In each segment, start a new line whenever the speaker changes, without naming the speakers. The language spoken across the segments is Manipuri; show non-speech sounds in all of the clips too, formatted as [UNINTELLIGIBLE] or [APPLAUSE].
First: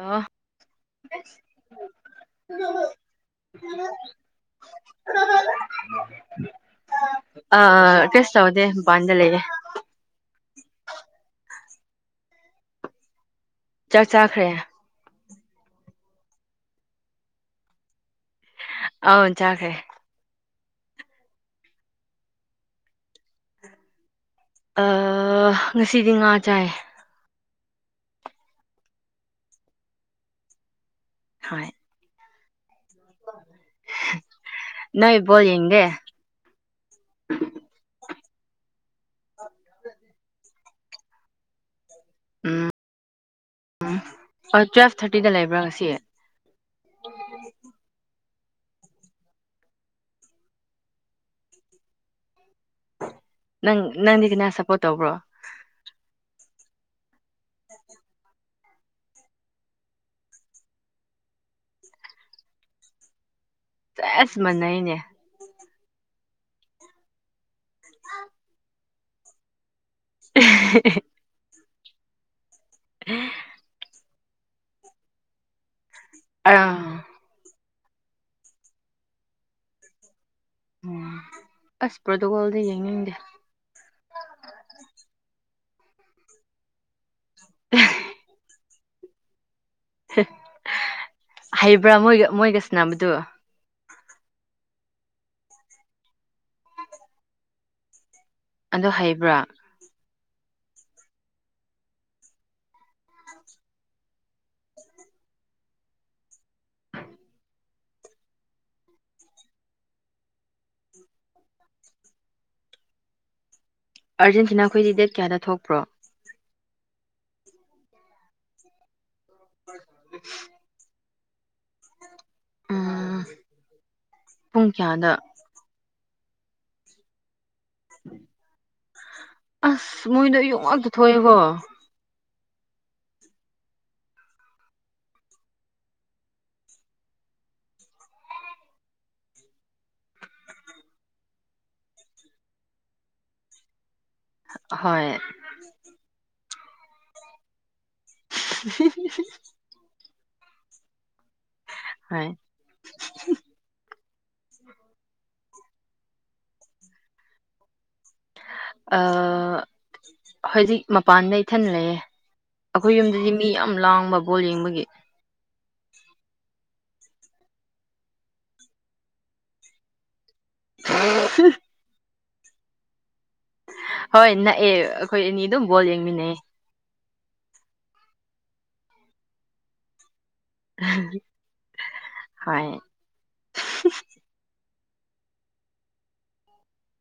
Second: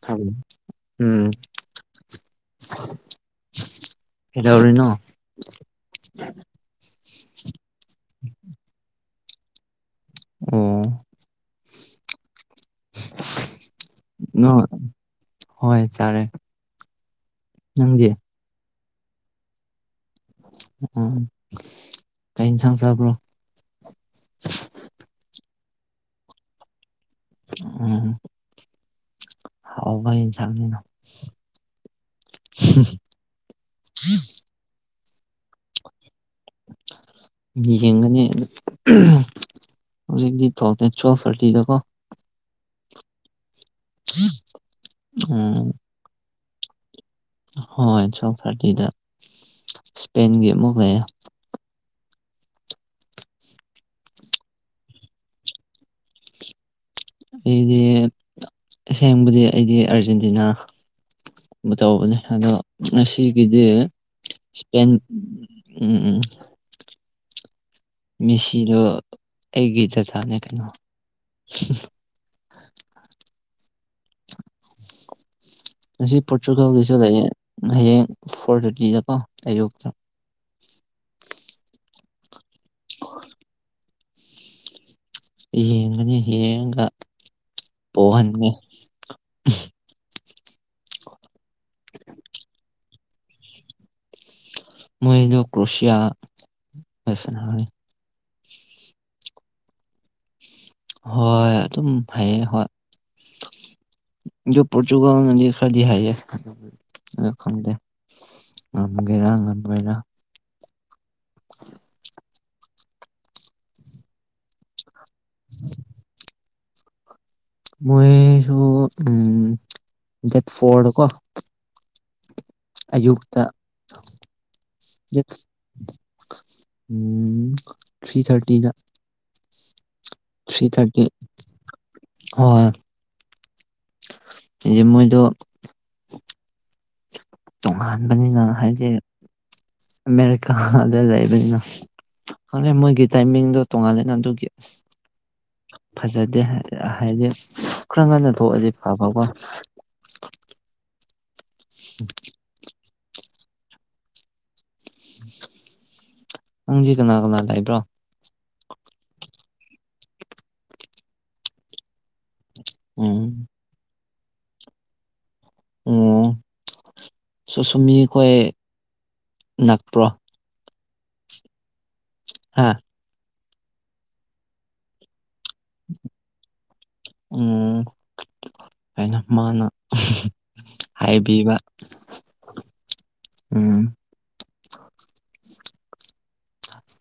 ꯑꯥ
ꯊꯝꯃꯦ ꯎꯝ
[UNINTELLIGIBLE]
ꯀꯩꯗꯧꯔꯤꯅꯣ
[UNINTELLIGIBLE] ꯑ ꯀꯔꯤꯁꯨ ꯇꯧꯗꯦ ꯃꯄꯥꯟꯗ ꯂꯩꯌꯦ꯫
ꯎꯝ
ꯆꯥꯛ ꯆꯥꯈ꯭ꯔꯦ
ꯅꯣ ꯍꯣꯏ ꯆꯥꯔꯦ ꯅꯪꯗꯤ
ꯑꯥ ꯆꯥꯈ꯭ꯔꯦ
ꯎꯝ ꯀꯩ ꯏꯟꯁꯥꯡ ꯆꯥꯕ꯭ꯔꯣ
ꯑꯥ ꯉꯁꯤꯗꯤ ꯉꯥ ꯆꯥꯏꯌꯦ
ꯎꯝ ꯍꯥꯎꯕ ꯏꯟꯁꯥꯡꯅꯤꯅ
ꯍꯣꯏ
ꯍ [UNINTELLIGIBLE]
ꯅꯣꯏ ꯕꯣꯜ ꯌꯦꯡꯗꯦ
ꯌꯦꯡꯒꯅꯤ ꯍꯧꯖꯤꯛꯇꯤ ꯊꯣꯛꯇꯦ ꯇꯨꯋꯦꯜꯐ ꯊꯥꯔꯇꯤꯗꯀꯣ
ꯎꯝ ꯎꯝ ꯍꯣꯢ ꯇꯨꯋꯦꯞ ꯊꯥꯔꯇꯤꯗ ꯂꯩꯕ꯭ꯔꯥ
ꯎꯝ
ꯉꯁꯤ
ꯍꯣꯏ ꯇꯨꯋꯦꯞ ꯊꯥꯔꯇꯤꯗ ꯏꯁꯄꯦꯟꯒꯤ ꯑꯃꯨꯛ ꯂꯩꯌꯦ
ꯅꯪ ꯅꯪꯗꯤ ꯀꯅꯥ ꯁꯞꯄꯣꯔꯠ ꯇꯧꯕ꯭ꯔꯣ
ꯑꯩꯗꯤ ꯑꯁꯦꯡꯕꯗꯤ ꯑꯩꯗꯤ ꯑꯔꯖꯦꯟꯇꯤꯅꯥ ꯇꯧꯕꯅꯦ ꯑꯗꯣ ꯉꯁꯤꯒꯤꯗꯤ
ꯁꯦꯁ
ꯢꯁꯄꯦꯟ
ꯃꯥꯟꯅꯩꯅꯦ
ꯎꯝ ꯃꯦꯁꯤꯗꯣ ꯑꯩꯒꯤ ꯗꯗꯥꯅꯦ ꯀꯩꯅꯣ ꯉꯁꯤ
ꯑꯥ
ꯄꯣꯔꯇꯨꯒꯥꯜꯒꯤꯁꯨ ꯂꯩꯌꯦ ꯍꯌꯦꯡ ꯐꯣꯔ ꯊꯥꯔꯇꯤꯗꯀꯣ ꯑꯌꯨꯛꯇ
ꯎꯝ ꯑꯁ ꯄ꯭ꯔꯣꯇꯣꯀꯣꯜꯗꯤ ꯌꯦꯡꯅꯤꯡꯗꯦ ꯑ [INAUDIBLE]
ꯌꯦꯡꯒꯅꯤ ꯌꯦꯡꯉꯒ ꯄꯣꯛꯍꯟꯅꯤ
ꯍꯩꯕ꯭ꯔꯥ ꯃꯣꯏꯒ ꯃꯣꯏꯒ ꯁꯥꯟꯅꯕꯗꯣ
ꯃꯣꯏꯗꯣ ꯀ꯭ꯔꯣꯁꯤꯌꯥꯁꯒ ꯁꯥꯟꯅꯩ
ꯑꯗꯨ ꯍꯩꯕ꯭ꯔꯥ
ꯍꯣꯏ ꯑꯗꯨꯝ ꯍꯩꯌꯦ ꯍꯣꯏ ꯑꯗꯣ ꯄꯣꯔꯇꯨꯒꯥꯜꯅꯗꯤ ꯈꯔ ꯍꯩꯌꯦ ꯑ ꯈꯪꯗꯦ ꯉꯝꯒꯦꯔꯥ ꯉꯝꯃꯣꯏꯔꯥ
ꯑꯥꯔꯦꯟꯇꯤꯅꯥ ꯈꯣꯏꯗꯤ ꯗꯦꯠ ꯀꯌꯥꯗ ꯊꯣꯛꯄ꯭ꯔꯣ
ꯃꯣꯏꯁꯨ ꯗꯦꯠ ꯐꯣꯔꯗ ꯀꯣ
ꯎꯝ
ꯑꯌꯨꯛꯇ
ꯄꯨꯡ ꯀꯌꯥꯗ
ꯗꯦꯠ ꯎꯝ ꯊ꯭ꯔꯤ ꯊꯥꯔꯇꯤꯗ
ꯑꯁ ꯃꯣꯏꯗꯣ ꯑꯌꯨꯛ
ꯊ꯭ꯔꯤ
ꯉꯥꯛꯇ
ꯊꯥꯔꯇꯤ
ꯊꯣꯛꯑꯦꯀꯣ
ꯍꯣꯏ ꯃꯣꯏꯗꯣ ꯇꯣꯉꯥꯟꯕꯅꯤꯅ ꯍꯥꯏꯗꯤ ꯑꯃꯦꯔꯤꯀꯥꯗ ꯂꯩꯕꯅꯤꯅ ꯈꯪꯗꯦ ꯃꯣꯏꯒꯤ ꯇꯥꯏꯃꯤꯡꯗꯣ ꯇꯣꯉꯥꯜꯂꯦꯅ ꯑꯗꯨꯒꯤ ꯑꯁ
ꯍꯣꯏ
ꯐꯖꯗꯦ ꯍꯥꯏ ꯍꯥꯏꯗꯤ ꯈꯔ ꯉꯟꯅ ꯊꯣꯛꯑꯗꯤ ꯐꯕ ꯒꯣ
ꯍꯣꯢ
ꯅꯪꯗꯤ ꯀꯅꯥ ꯀꯅꯥ ꯂꯩꯥꯕ꯭ꯔꯣ
ꯍꯧꯖꯤꯛ ꯃꯄꯥꯟꯗ ꯏꯊꯜ ꯂꯩꯑꯦ ꯑꯩꯈꯣꯏ ꯌꯨꯝꯗꯗꯤ ꯃꯤ
ꯎꯝ
ꯌꯥꯝ ꯂꯥꯡꯕ ꯕꯣꯜ ꯌꯦꯡꯕꯒꯤ
ꯑꯣ ꯁꯨꯁꯨꯝꯃꯤ ꯈꯣꯏ ꯅꯥꯛꯄ꯭ꯔꯣ
ꯑ [UNINTELLIGIBLE]
ꯍꯥ
ꯍꯣꯏ ꯅꯛꯑꯦ ꯑꯩꯈꯣꯏ ꯑꯅꯤ ꯑꯗꯨꯝ ꯕꯣꯜ ꯌꯦꯡꯃꯤꯟꯅꯌꯦ
ꯎꯝ ꯍꯥꯏꯅ ꯃꯥꯅ ꯍꯥꯏꯕꯤꯕ
ꯍꯣꯏ
ꯎꯝ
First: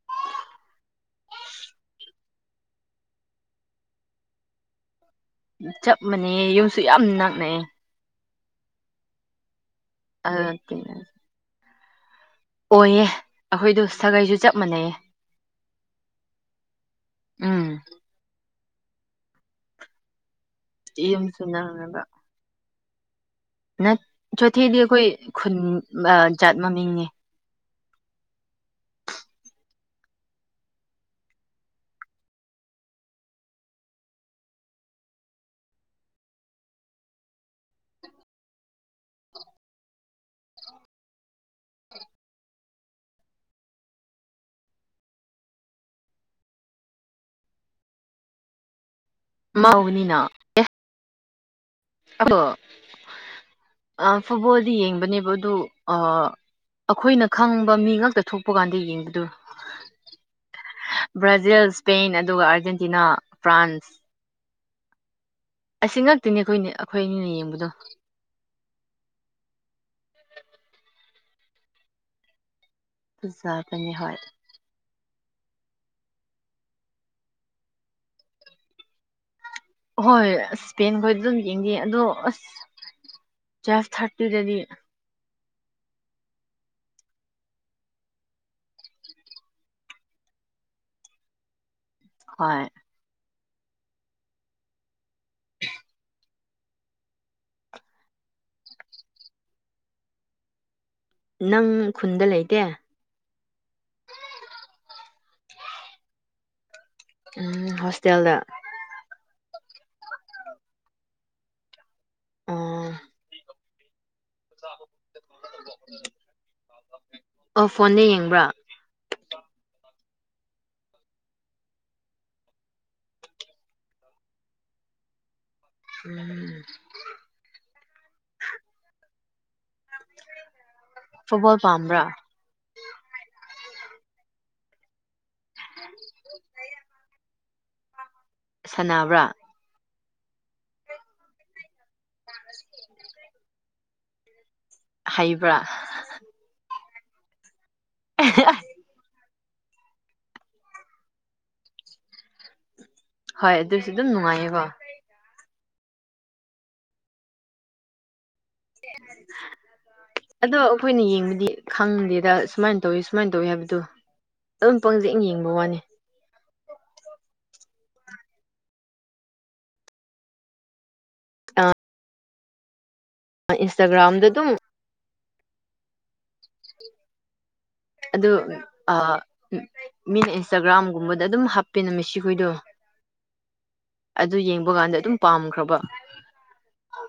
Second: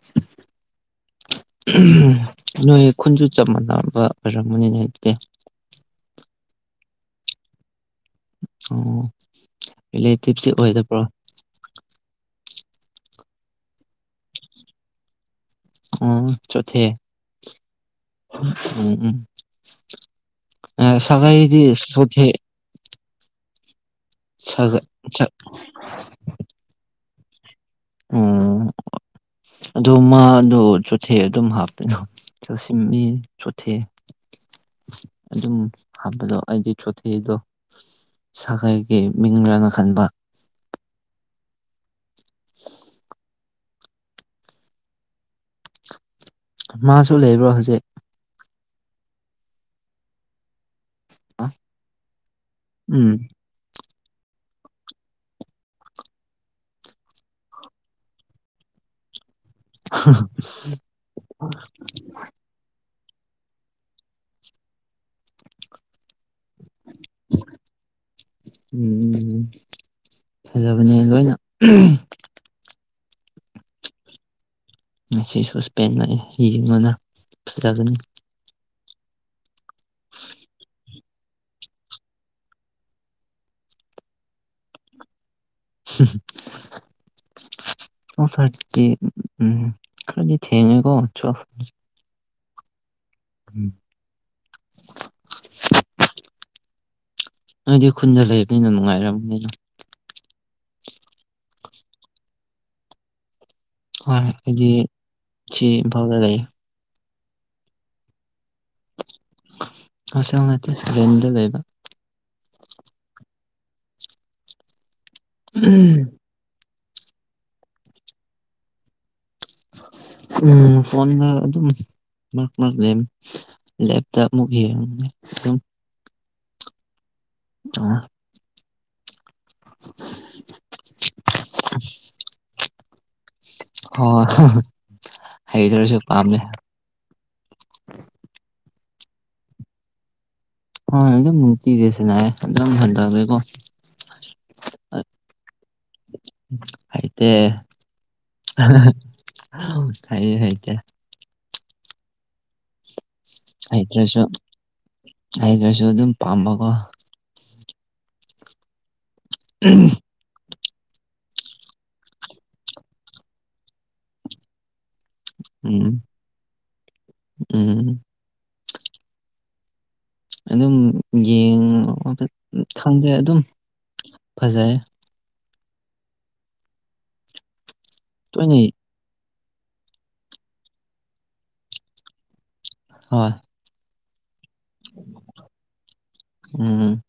[UNINTELLIGIBLE] ꯅꯣꯏ ꯈꯨꯟꯁꯨ ꯆꯞ ꯃꯥꯟꯅꯕ ꯑꯣꯏꯔꯝꯒꯅꯤꯅꯦ ꯑꯗꯨꯗꯤ
ꯆꯞ ꯃꯥꯟꯅꯌꯦ ꯌꯨꯝꯁꯨ ꯌꯥꯝ ꯅꯛꯅꯌꯦ
ꯑꯣ ꯔꯤꯂꯦꯇꯤꯞꯇꯤ ꯑꯣꯏꯗꯕ꯭ꯔꯣ
ꯑꯣꯏꯌꯦ ꯑꯩꯈꯣꯏꯗꯣ ꯁꯥꯒꯩꯁꯨ ꯆꯞ ꯃꯥꯟꯅꯩꯌꯦ
ꯑꯣ ꯆꯣꯊꯦ
ꯎꯝ
ꯎꯝ ꯎꯝ ꯑ
ꯌꯨꯝꯁꯨ
ꯁꯒꯥꯏꯗꯤ ꯊꯦ
ꯅ ꯆꯣꯊꯦꯗꯤ
ꯁꯥꯒ
ꯑꯩꯈꯣꯏ
ꯁꯛ
ꯈꯨꯟ ꯖꯥꯠ ꯃꯃꯤꯡꯅꯦ
ꯑꯣ ꯑꯗꯨ ꯃꯥꯗꯣ ꯆꯣꯠꯊꯦ ꯑꯗꯨꯝ ꯍꯥꯞꯄꯤꯅꯣ [UNINTELLIGIBLE] ꯆꯣꯊꯦ ꯑꯗꯨꯝ ꯍꯥꯞꯄꯗꯣ ꯑꯩꯗꯤ ꯆꯣꯊꯦꯗꯣ ꯁꯥꯒꯩꯒꯤ ꯃꯤꯡꯔꯅ ꯈꯟꯕ [UNINTELLIGIBLE] ꯃꯥꯁꯨ ꯂꯩꯕ꯭ꯔꯣ ꯍꯧꯖꯤꯛ
ꯃꯥ ꯎꯒꯅꯤꯅ ꯑꯗꯣ
ꯎꯝ
ꯑ ꯐꯨꯠꯕꯣꯜꯗꯤ ꯌꯦꯡꯕꯅꯦꯕ ꯑꯗꯨ ꯑ ꯑꯩꯈꯣꯏꯅ ꯈꯪꯕ ꯃꯤ ꯉꯛꯇ ꯊꯣꯛꯄ ꯀꯥꯟꯗ ꯌꯦꯡꯕꯗꯨ ꯕ꯭ꯔꯥꯖꯤꯜ ꯏꯁꯄꯦꯟ ꯑꯗꯨꯒ ꯑꯥꯔꯖꯦꯟꯇꯤꯅꯥ ꯐ꯭ꯔꯥꯟꯁ ꯑꯁꯤ ꯅꯛꯇꯅꯦ ꯑꯩꯈꯣꯏꯅꯦ ꯑꯩꯈꯣꯏ ꯑꯅꯤꯅ ꯌꯦꯡꯕꯗꯣ
ꯎꯝ ꯎ ꯐꯖꯕꯅꯦ ꯂꯣꯏꯅ
ꯐꯖꯕꯅꯦ ꯍꯣꯏ
ꯉꯁꯤꯁꯨ ꯁꯄꯦꯟ ꯂꯩꯌꯦ ꯌꯦꯡꯉꯣꯅ ꯐꯖꯕꯅꯦ
ꯍꯣꯏ ꯁꯄꯦꯟ ꯈꯣꯏꯗꯤ ꯑꯗꯨꯝ ꯌꯦꯡꯗꯤ ꯑꯗꯣ ꯑꯁ ꯇꯨꯌꯦꯜꯐ ꯊꯥꯔꯇꯤꯗꯗꯤ
ꯍꯝ ꯑꯣ ꯐꯔꯗꯤ ꯎꯝ ꯈꯔꯗꯤ ꯊꯦꯡꯉꯦꯀꯣ ꯇꯨꯌꯦꯜꯐ
ꯍꯣꯏ
ꯎꯝ
[UNINTELLIGIBLE]
ꯅꯣꯏꯗꯤ ꯈꯨꯟꯗ ꯂꯩꯔꯕꯅꯤꯅ ꯅꯨꯡꯉꯥꯏꯔꯝ ꯒꯅꯤ
ꯅꯪ ꯈꯨꯟꯗ ꯂꯩꯇꯦ
ꯍꯣꯏ ꯑꯩꯗꯤ ꯁꯤ ꯏꯝꯐꯥꯜꯗ ꯂꯩꯌꯦ
ꯎꯝ ꯍꯣꯁꯇꯦꯜꯗ
ꯍꯣꯁꯇꯦꯜ ꯅꯠꯇꯦ ꯔꯦꯟꯗ ꯂꯩꯕ
ꯑꯥ ꯑꯣ ꯐꯣꯟꯗ ꯌꯦꯡꯕ꯭ꯔꯥ
ꯎꯝ ꯐꯣꯟꯗ ꯑꯗꯨꯝ ꯃꯔꯛ ꯃꯔꯛ ꯂꯦꯝ ꯂꯦꯞꯇ ꯑꯃꯨꯛ ꯌꯦꯡꯕꯅꯦ ꯑꯗꯨꯝ
ꯎꯝ
ꯑ [UNINTELLIGIBLE]
ꯐꯨꯠꯕꯜ ꯄꯝꯕ꯭ꯔꯥ
ꯍ ꯍꯩꯗ꯭ꯔꯁꯨ ꯄꯥꯝꯃꯦ
ꯁꯥꯅꯕ꯭ꯔꯥ
ꯍꯣꯢ ꯑꯗꯨꯝ ꯅꯨꯡꯇꯤꯗꯤ ꯁꯥꯅꯥꯏꯌꯦ ꯑꯗꯨꯝ ꯍꯟꯗꯕꯩꯀꯣ
ꯍꯩꯕ꯭ꯔꯥ
ꯍꯩꯇꯦ
[INAUDIBLE]
[UNINTELLIGIBLE] ꯑꯩ ꯍꯩꯇꯦ
ꯍꯣꯏ ꯑꯗꯨꯁꯨ ꯑꯗꯨꯝ
ꯍꯩꯇ꯭ꯔꯁꯨ
ꯅꯨꯡꯉꯥꯏꯌꯦꯀꯣ
ꯍꯩꯇ꯭ꯔꯁꯨ ꯑꯗꯨꯝ ꯄꯥꯝꯕꯀꯣ
[INAUDIBLE]
[INAUDIBLE]
ꯑꯗꯨ ꯑꯩꯈꯣꯏꯅ ꯌꯦꯡꯉꯗꯤ ꯈꯪꯗꯦꯗ ꯁꯨꯃꯥꯏꯅ ꯇꯧꯋꯤ ꯁꯨꯃꯥꯏꯅ ꯇꯧꯋꯤ ꯍꯥꯏꯕꯗꯣ ꯑꯗꯨꯝ ꯄꯪꯖꯦꯛ ꯌꯦꯡꯕ ꯋꯥꯅꯤ
ꯎꯝ ꯎꯝ ꯑꯗꯨꯝ ꯌꯦꯡꯉꯣ ꯈꯪꯗ꯭ꯔꯦ
ꯏꯟꯁꯇꯥꯒ꯭ꯔꯥꯝꯗ ꯑꯗꯨꯝ ꯑꯗꯨ
ꯇꯣꯏꯅ
ꯑ ꯃꯤꯅ ꯏꯟꯁꯇꯥꯒ꯭ꯔꯥꯝꯒꯨꯝꯕꯗ ꯑꯗꯨꯝ ꯍꯥꯞꯄꯦꯅ ꯃꯤꯁꯤꯈꯣꯏꯗꯨ
ꯍꯣꯏ
ꯑꯗꯨ ꯌꯦꯡꯕ ꯀꯥꯟꯗ ꯑꯗꯨꯝ ꯄꯥꯝꯈ꯭ꯔꯕ
ꯎꯝ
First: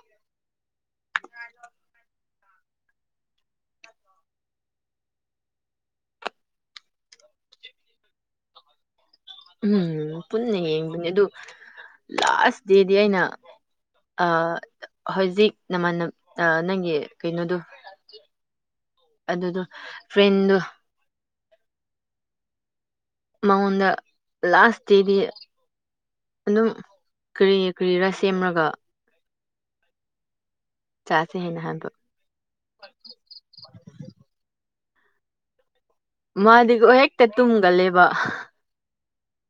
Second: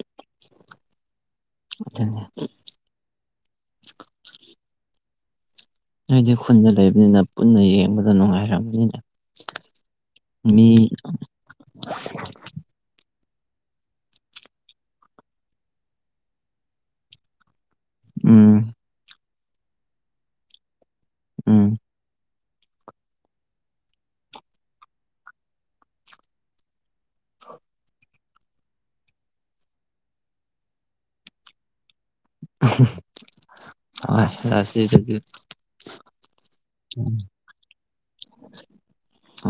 ꯅꯣꯏꯗꯤ ꯈꯨꯟꯗ ꯂꯩꯕꯅꯤꯅ ꯄꯨꯟꯅ ꯌꯦꯡꯕꯗ ꯅꯨꯡꯉꯥꯏꯔꯕꯅꯤꯅ
ꯎꯝ ꯄꯨꯟꯅ ꯌꯦꯡꯕꯅꯦ ꯑꯗꯨ ꯂꯥꯁ ꯗꯦꯗꯤ ꯑꯩꯅ ꯑ ꯍꯧꯖꯤꯛ ꯅꯃꯅ ꯅꯪꯒꯤ ꯀꯩꯅꯣꯗꯣ
ꯎꯝ
ꯑꯗꯨꯗꯣ ꯐ꯭ꯔꯦꯟꯗꯣ
ꯎꯝ
ꯃꯥꯎꯟꯗ ꯂꯥꯁ ꯇꯦꯗꯤ ꯑꯗꯨꯝ ꯀꯔꯤ ꯀꯔꯤꯔꯥ ꯁꯦꯝꯔꯒ ꯆꯥꯁꯦ ꯍꯥꯏꯅ ꯍꯥꯏꯕ
[UNINTELLIGIBLE]
ꯃꯥꯗꯤꯀꯣ ꯍꯦꯛꯇ ꯇꯨꯝꯒꯂꯦꯕ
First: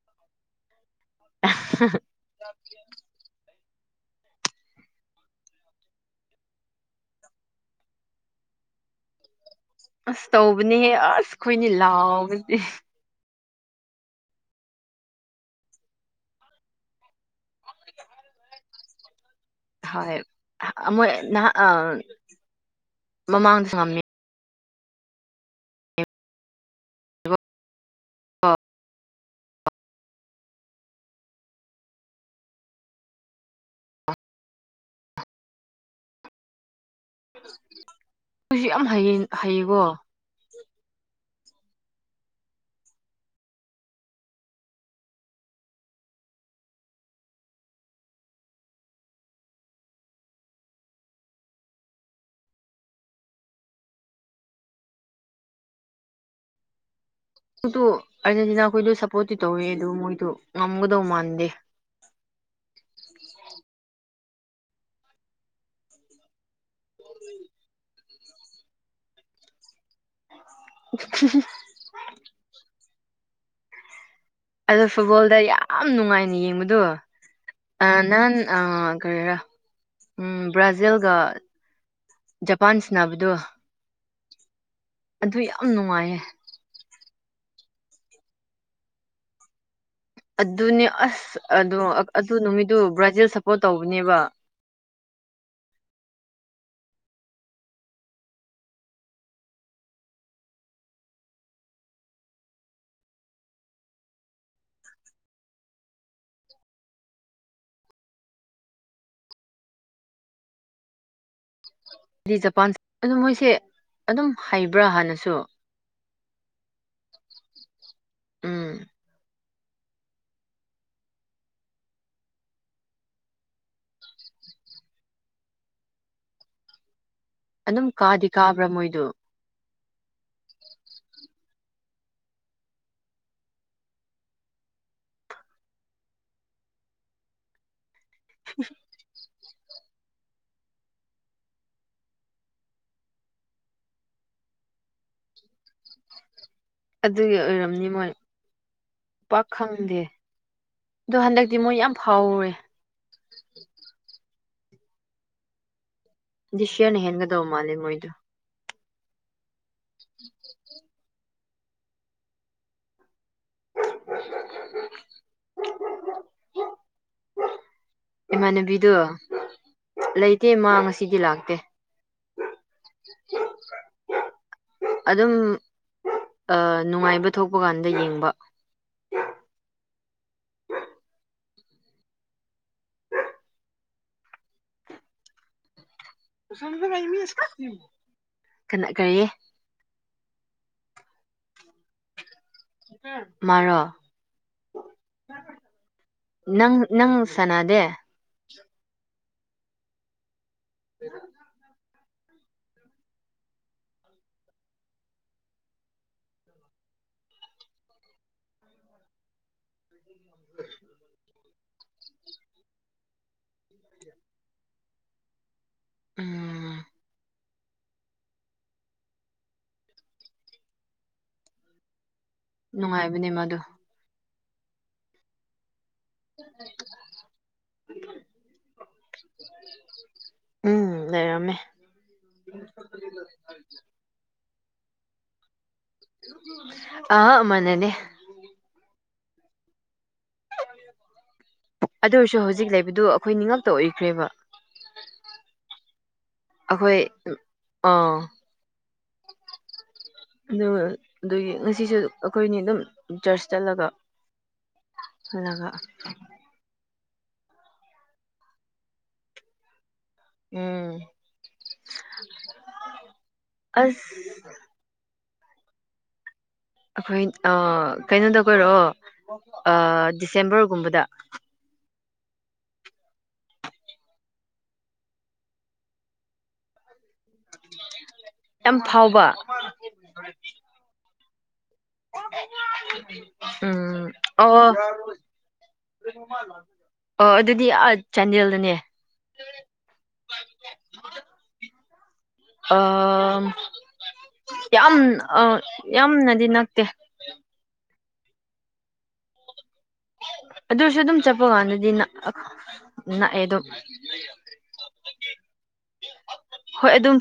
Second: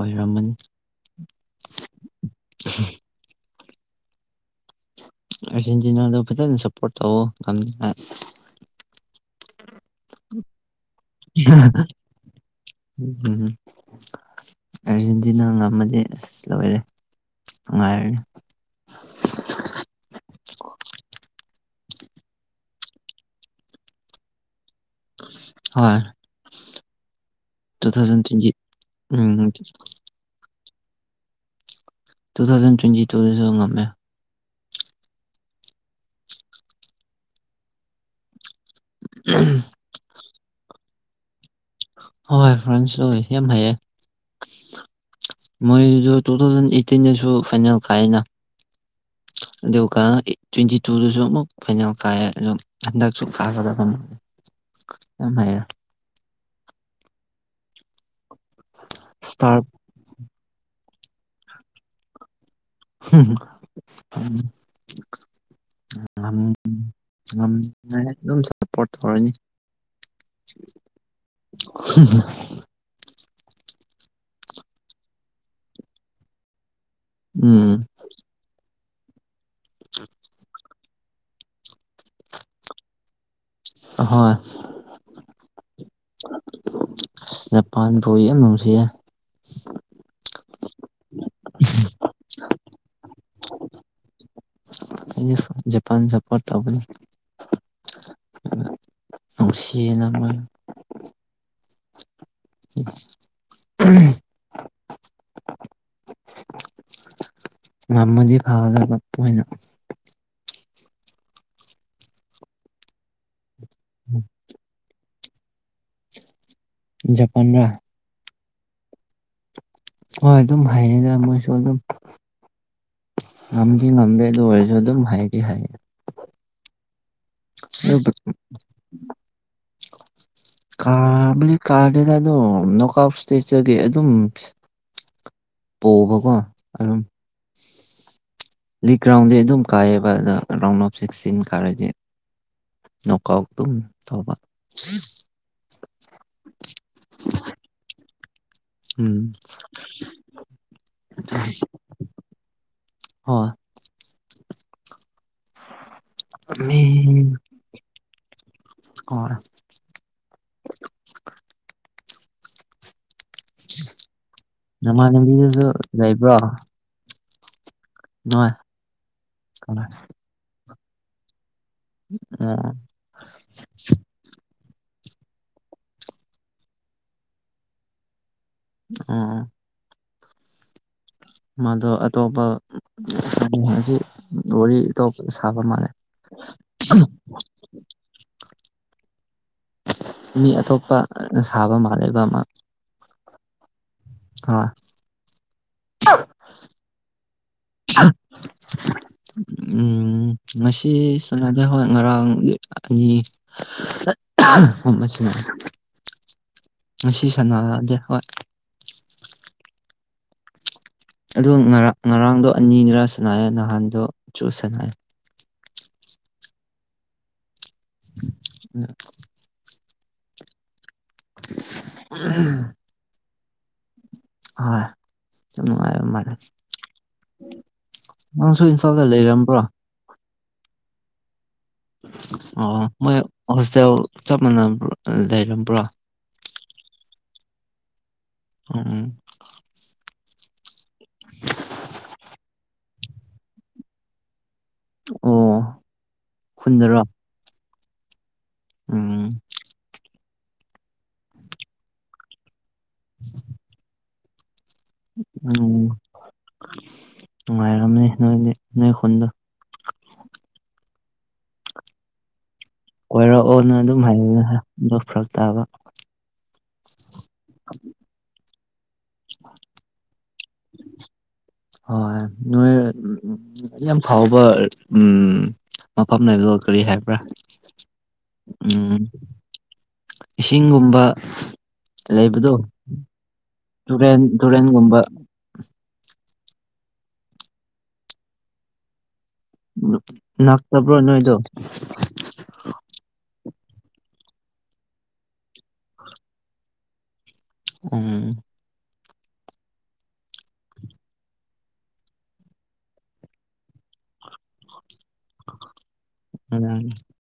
ꯑꯣꯏꯔꯝꯃꯅꯤ
[INAUDIBLE] ꯆ [INAUDIBLE]
ꯑꯥꯔꯖꯦꯟꯇꯤꯅꯥꯗ ꯐꯖꯅ ꯁꯞꯄꯣꯔꯠ ꯇꯧꯑꯣ ꯉꯝ
ꯑꯁ ꯇꯧꯕꯅꯦꯍꯦ ꯑꯁ ꯑꯩꯈꯣꯏꯅꯦ ꯂꯥꯎꯕ
ꯎꯝ ꯍꯨꯝ ꯑꯥꯔꯖꯦꯟꯇꯤꯅꯥ ꯉꯝꯃꯗꯤ ꯑꯁ ꯂꯣꯏꯔꯦ ꯅꯨꯡꯉꯥꯏꯔꯅꯤ
ꯍꯣꯏ ꯃꯣꯏ ꯅꯍ ꯑ ꯃꯃꯥꯡꯗꯁꯨ ꯉꯝꯃꯤ
ꯍ ꯇꯨ ꯊꯥꯎꯖꯟ ꯇ꯭ꯋꯦꯟꯇꯤ ꯎꯝ ꯇꯨ ꯊꯥꯎꯖꯟ ꯇ꯭ꯋꯦꯟꯇꯤ ꯇꯨꯗꯁꯨ ꯉꯝꯃꯦ
[UNINTELLIGIBLE] ꯁꯨ ꯌꯥꯝ ꯍꯩꯌꯦꯟ ꯍꯩꯌꯦꯀꯣ
ꯍꯣꯏ ꯐ꯭ꯔꯦꯟꯁꯁꯨ ꯌꯥꯝ ꯍꯥꯏꯌꯦꯦ ꯃꯣꯏꯗ ꯇꯨ ꯊꯥꯎꯖꯟ ꯑꯩꯠꯇꯤꯟꯗꯁꯨ ꯐꯥꯏꯅꯦꯜ ꯀꯥꯏꯑꯦꯅ ꯑꯗꯨꯒ ꯇ꯭ꯋꯦꯟꯇꯤ ꯇꯨꯗꯁꯨ ꯑꯃꯨꯛ ꯐꯥꯏꯅꯦꯜ ꯀꯥꯏꯌꯦ ꯑꯗꯨ ꯍꯟꯗꯛꯁꯨ ꯀꯥꯒꯗꯕ ꯑꯃꯨꯛ ꯌꯥꯝ ꯍꯥꯏ
ꯑꯗꯨ ꯑꯥꯔꯖꯦꯟꯇꯤꯅꯥ ꯈꯣꯏꯗꯣ ꯁꯞꯄꯣꯔꯠꯇꯤ ꯇꯧꯋꯦ
ꯏꯁꯇꯥꯔ
ꯑꯗꯨ ꯃꯣꯏꯗꯣ ꯉꯝꯒꯗꯧ ꯃꯥꯟꯗꯦ
[UNINTELLIGIBLE] ꯉꯥꯝ [UNINTELLIGIBLE] ꯑꯗꯨꯝ [UNINTELLIGIBLE] ꯁꯞꯄꯣꯔꯠ ꯇꯧꯔꯅꯤ [INAUDIBLE]
[UNINTELLIGIBLE]
[UNINTELLIGIBLE]
ꯑꯗꯣ ꯐꯨꯠꯕꯣꯜꯗ ꯌꯥꯝ ꯅꯨꯡꯉꯥꯏꯅ ꯌꯦꯡꯕꯗꯣ
ꯎꯝ
ꯑꯅꯥꯜ ꯑꯥ ꯀꯔꯤꯔꯥ ꯎꯝ ꯕ꯭ꯔꯥꯖꯤꯜꯒ ꯖꯄꯥꯥꯟꯁ ꯁꯥꯟꯅꯕꯗꯣ
ꯍꯣꯢ
ꯑꯗꯨ ꯌꯥꯝ ꯅꯨꯡꯉꯥꯏꯌꯦ
ꯖꯄꯥꯟ ꯕꯣꯜ ꯌꯥꯝ ꯅꯨꯡꯁꯤꯌꯦ
ꯑꯗꯨꯅꯦ ꯑꯁ ꯑꯗꯨ ꯅꯨꯃꯤꯠꯇꯨ ꯕ꯭ꯔꯥꯖꯤꯜ ꯁꯞꯄꯣꯔꯠ ꯇꯧꯕꯅꯦꯕ
ꯖꯄꯥꯟ ꯁꯄꯣꯔꯠ ꯇꯧꯕꯅꯦ ꯅꯨꯡꯁꯤꯅ ꯃꯣꯢ [UNINTELLIGIBLE] ꯉꯝꯃꯗꯤ ꯐꯒꯗꯕ ꯃꯣꯏꯅ
ꯍꯥꯏꯗꯤ ꯖꯄꯥꯟ ꯑꯗꯨ ꯃꯣꯏꯁꯦ ꯑꯗꯨꯝ ꯍꯩꯕ꯭ꯔꯥ ꯍꯥꯟꯅꯁꯨ
ꯖꯄꯥꯟ ꯔꯥ
ꯎꯝ
ꯍꯣꯏ ꯑꯗꯨꯝ ꯍꯥꯏꯌꯦꯗ ꯃꯣꯏꯁꯨ ꯑꯗꯨꯝ ꯉꯝꯗꯤ ꯉꯝꯗꯦ ꯑꯗꯨ ꯑꯣꯏꯔꯁꯨ ꯑꯗꯨꯝ ꯍꯥꯏꯗꯤ ꯍꯩꯌꯦ
ꯑꯗꯨꯝ
ꯑꯗꯨꯕꯨ
ꯀꯥꯗꯤ ꯀꯥꯕ꯭ꯔꯥ ꯃꯣꯏꯗꯣ
ꯀꯥꯕꯗꯤ ꯀꯥꯔꯗꯦꯗ ꯑꯗꯨꯝ ꯅꯣꯛ ꯑꯥꯎ ꯢꯁꯇꯦꯁ ꯇꯒꯤ ꯑꯗꯨꯝ ꯄꯣꯕꯀꯣ ꯑꯗꯨꯝ ꯂꯤꯛ ꯔꯥꯎꯟꯗꯤ ꯑꯗꯨꯝ ꯀꯥꯏꯌꯦꯕ ꯑꯗꯣ ꯔꯥꯎꯟ ꯑꯣꯐ ꯁꯤꯛꯁꯇꯤꯟ ꯀꯥꯔꯗꯤ ꯅꯣꯛ ꯑꯥꯎꯠ ꯑꯗꯨꯝ ꯇꯧꯕ
ꯑꯗꯨꯒꯤ ꯑꯣꯏꯔꯝꯅꯤ ꯃꯣꯏ
ꯎꯝ
ꯄꯥꯛ ꯈꯪꯗꯦ ꯑꯗꯣ ꯍꯟꯗꯛꯇꯤ ꯃꯣꯏ ꯌꯥꯝ ꯐꯥꯎꯋꯦ
ꯍꯣꯏ
ꯗꯤꯁ
ꯃꯤ
ꯌꯔꯅ ꯍꯦꯟꯒꯗꯧ ꯃꯥꯜꯂꯦ ꯃꯣꯏꯗꯣ
ꯍꯣꯢ ꯅꯃꯥꯟꯅꯕꯤꯒꯁꯨ ꯂꯩꯕ꯭ꯔꯣ ꯅꯣꯏ
ꯏꯃꯥꯟꯅꯕꯤꯗꯣ
ꯀꯅꯥ
ꯂꯩꯇꯦ ꯃꯥ ꯉꯁꯤꯗꯤ ꯂꯥꯛꯇꯦ
[UNINTELLIGIBLE]
[UNINTELLIGIBLE] ꯑꯗꯨꯝ ꯅꯨꯡꯉꯥꯏꯕ ꯊꯣꯛꯄ ꯀꯥꯟꯗ ꯌꯦꯡꯕ
ꯑꯣ ꯃꯥꯗꯣ ꯑꯇꯣꯞꯄ ꯋꯥꯔꯤ ꯑꯇꯣꯞꯄ ꯁꯥꯕ ꯃꯥꯜꯂꯦ
ꯀꯅꯥ ꯀꯔꯤ
ꯃꯤ ꯑꯇꯣꯞꯄꯗ ꯁꯥꯕ ꯃꯥꯜꯂꯦꯕ ꯃꯥ
ꯃꯥꯔꯣ
ꯍꯣꯢ
ꯅꯪ ꯅꯪ ꯁꯅꯥꯗꯦ
[UNINTELLIGIBLE] ꯎꯝ ꯉꯁꯤ ꯁꯅꯗꯦ ꯍꯣꯏ ꯉꯔꯥꯡ [UNINTELLIGIBLE] ꯉꯁꯤ ꯁꯅꯗꯦ ꯍꯣꯏ
[UNINTELLIGIBLE]
ꯑꯗꯨ ꯉꯔꯥꯡ ꯉꯔꯥꯡꯗꯣ ꯑꯅꯤꯅꯤꯔꯥ ꯁꯅꯥꯑꯦ ꯅꯍꯥꯟꯗꯣꯁꯨ ꯁꯅꯥꯑꯦ
ꯎꯝ
[UNINTELLIGIBLE] [UNINTELLIGIBLE]
ꯅꯨꯡꯉꯥꯏꯕꯅꯦ ꯃꯥꯗꯣ
ꯍꯣꯏ ꯗꯨꯝ ꯅꯨꯡꯉꯥꯏ [UNINTELLIGIBLE] ꯅꯪꯁꯨ ꯏꯝꯐꯥꯜꯗ ꯂꯩꯔꯝꯕ꯭ꯔꯣ
ꯎꯝ ꯂꯩꯔꯝꯃꯦ
ꯑꯣ ꯃꯣꯏ ꯍꯣꯁꯇꯦꯜ ꯆꯞ ꯃꯥꯟꯅꯕ ꯂꯩꯔꯝꯕ꯭ꯔ
ꯑ ꯃꯥꯟꯅꯗꯦ
ꯎꯝ ꯎꯝ
ꯑꯗꯨꯁꯨ ꯍꯧꯖꯤꯛ ꯂꯩꯕꯗꯨ ꯑꯩꯈꯣꯏ ꯅꯤꯉꯛꯇ ꯑꯣꯏꯈ꯭ꯔꯦꯕ
ꯑꯣ
ꯑꯈꯣꯏ
ꯈꯨꯟꯗꯔꯣ
ꯑ
ꯎꯝ
ꯑꯗꯨꯒ ꯑꯗꯨꯒꯤ ꯉꯁꯤꯁꯨ ꯑꯩꯈꯣꯏꯅꯤ ꯑꯗꯨꯝ ꯆꯔꯆ ꯆꯠꯂꯒ ꯍꯜꯂꯒ
ꯎꯝ ꯅꯨꯡꯉꯥꯏꯔꯝꯅꯤ ꯅꯣꯏꯗꯤ ꯅꯣꯏ ꯈꯨꯟꯗꯣ
ꯎꯝ
ꯀꯣꯏꯔꯛꯑꯣꯅ ꯑꯗꯨꯝ
ꯑꯁ
[UNINTELLIGIBLE] ꯑꯗꯣ ꯐꯔꯛ ꯇꯥꯕ
ꯑꯈꯣꯏ ꯑ ꯀꯩꯅꯣꯗ ꯀꯣꯏꯔꯛꯑꯣ ꯑ ꯗꯤꯁꯦꯝꯕꯔꯒꯨꯝꯕꯗ
ꯍꯣꯏ ꯅꯣꯏ ꯌꯥꯝ ꯐꯥꯎꯕ ꯎꯝ ꯃꯐꯝ ꯂꯩꯕꯗꯣ ꯀꯔꯤ ꯍꯥꯏꯕ꯭ꯔꯥ
ꯌꯥꯝ
ꯎꯝ
ꯐꯥꯎꯕ
ꯏꯁꯤꯡꯒꯨꯝꯕ ꯂꯩꯕꯗꯣ
ꯎꯝ
ꯇꯨꯔꯦꯟ
ꯑꯣ
ꯇꯨꯔꯦꯟꯒꯨꯝꯕ
ꯑꯣ ꯑꯗꯨꯗꯤ ꯑꯥ ꯆꯥꯟꯗꯦꯜꯗꯅꯦ
ꯅꯥꯥꯛꯇꯕ꯭ꯔꯣ ꯅꯣꯏꯗꯣ
ꯑ ꯌꯥꯝ ꯑ ꯌꯥꯝꯅꯗꯤ ꯅꯛꯇꯦ
ꯎꯝ
ꯑꯗꯨꯁꯨ ꯑꯗꯨꯝ ꯆꯠꯄ ꯀꯥꯟꯗꯗꯤ ꯅꯛ ꯑ ꯅꯛꯑꯦ ꯑꯗꯨꯝ
ꯎꯝ
ꯍꯣꯏ ꯑꯗꯨꯝ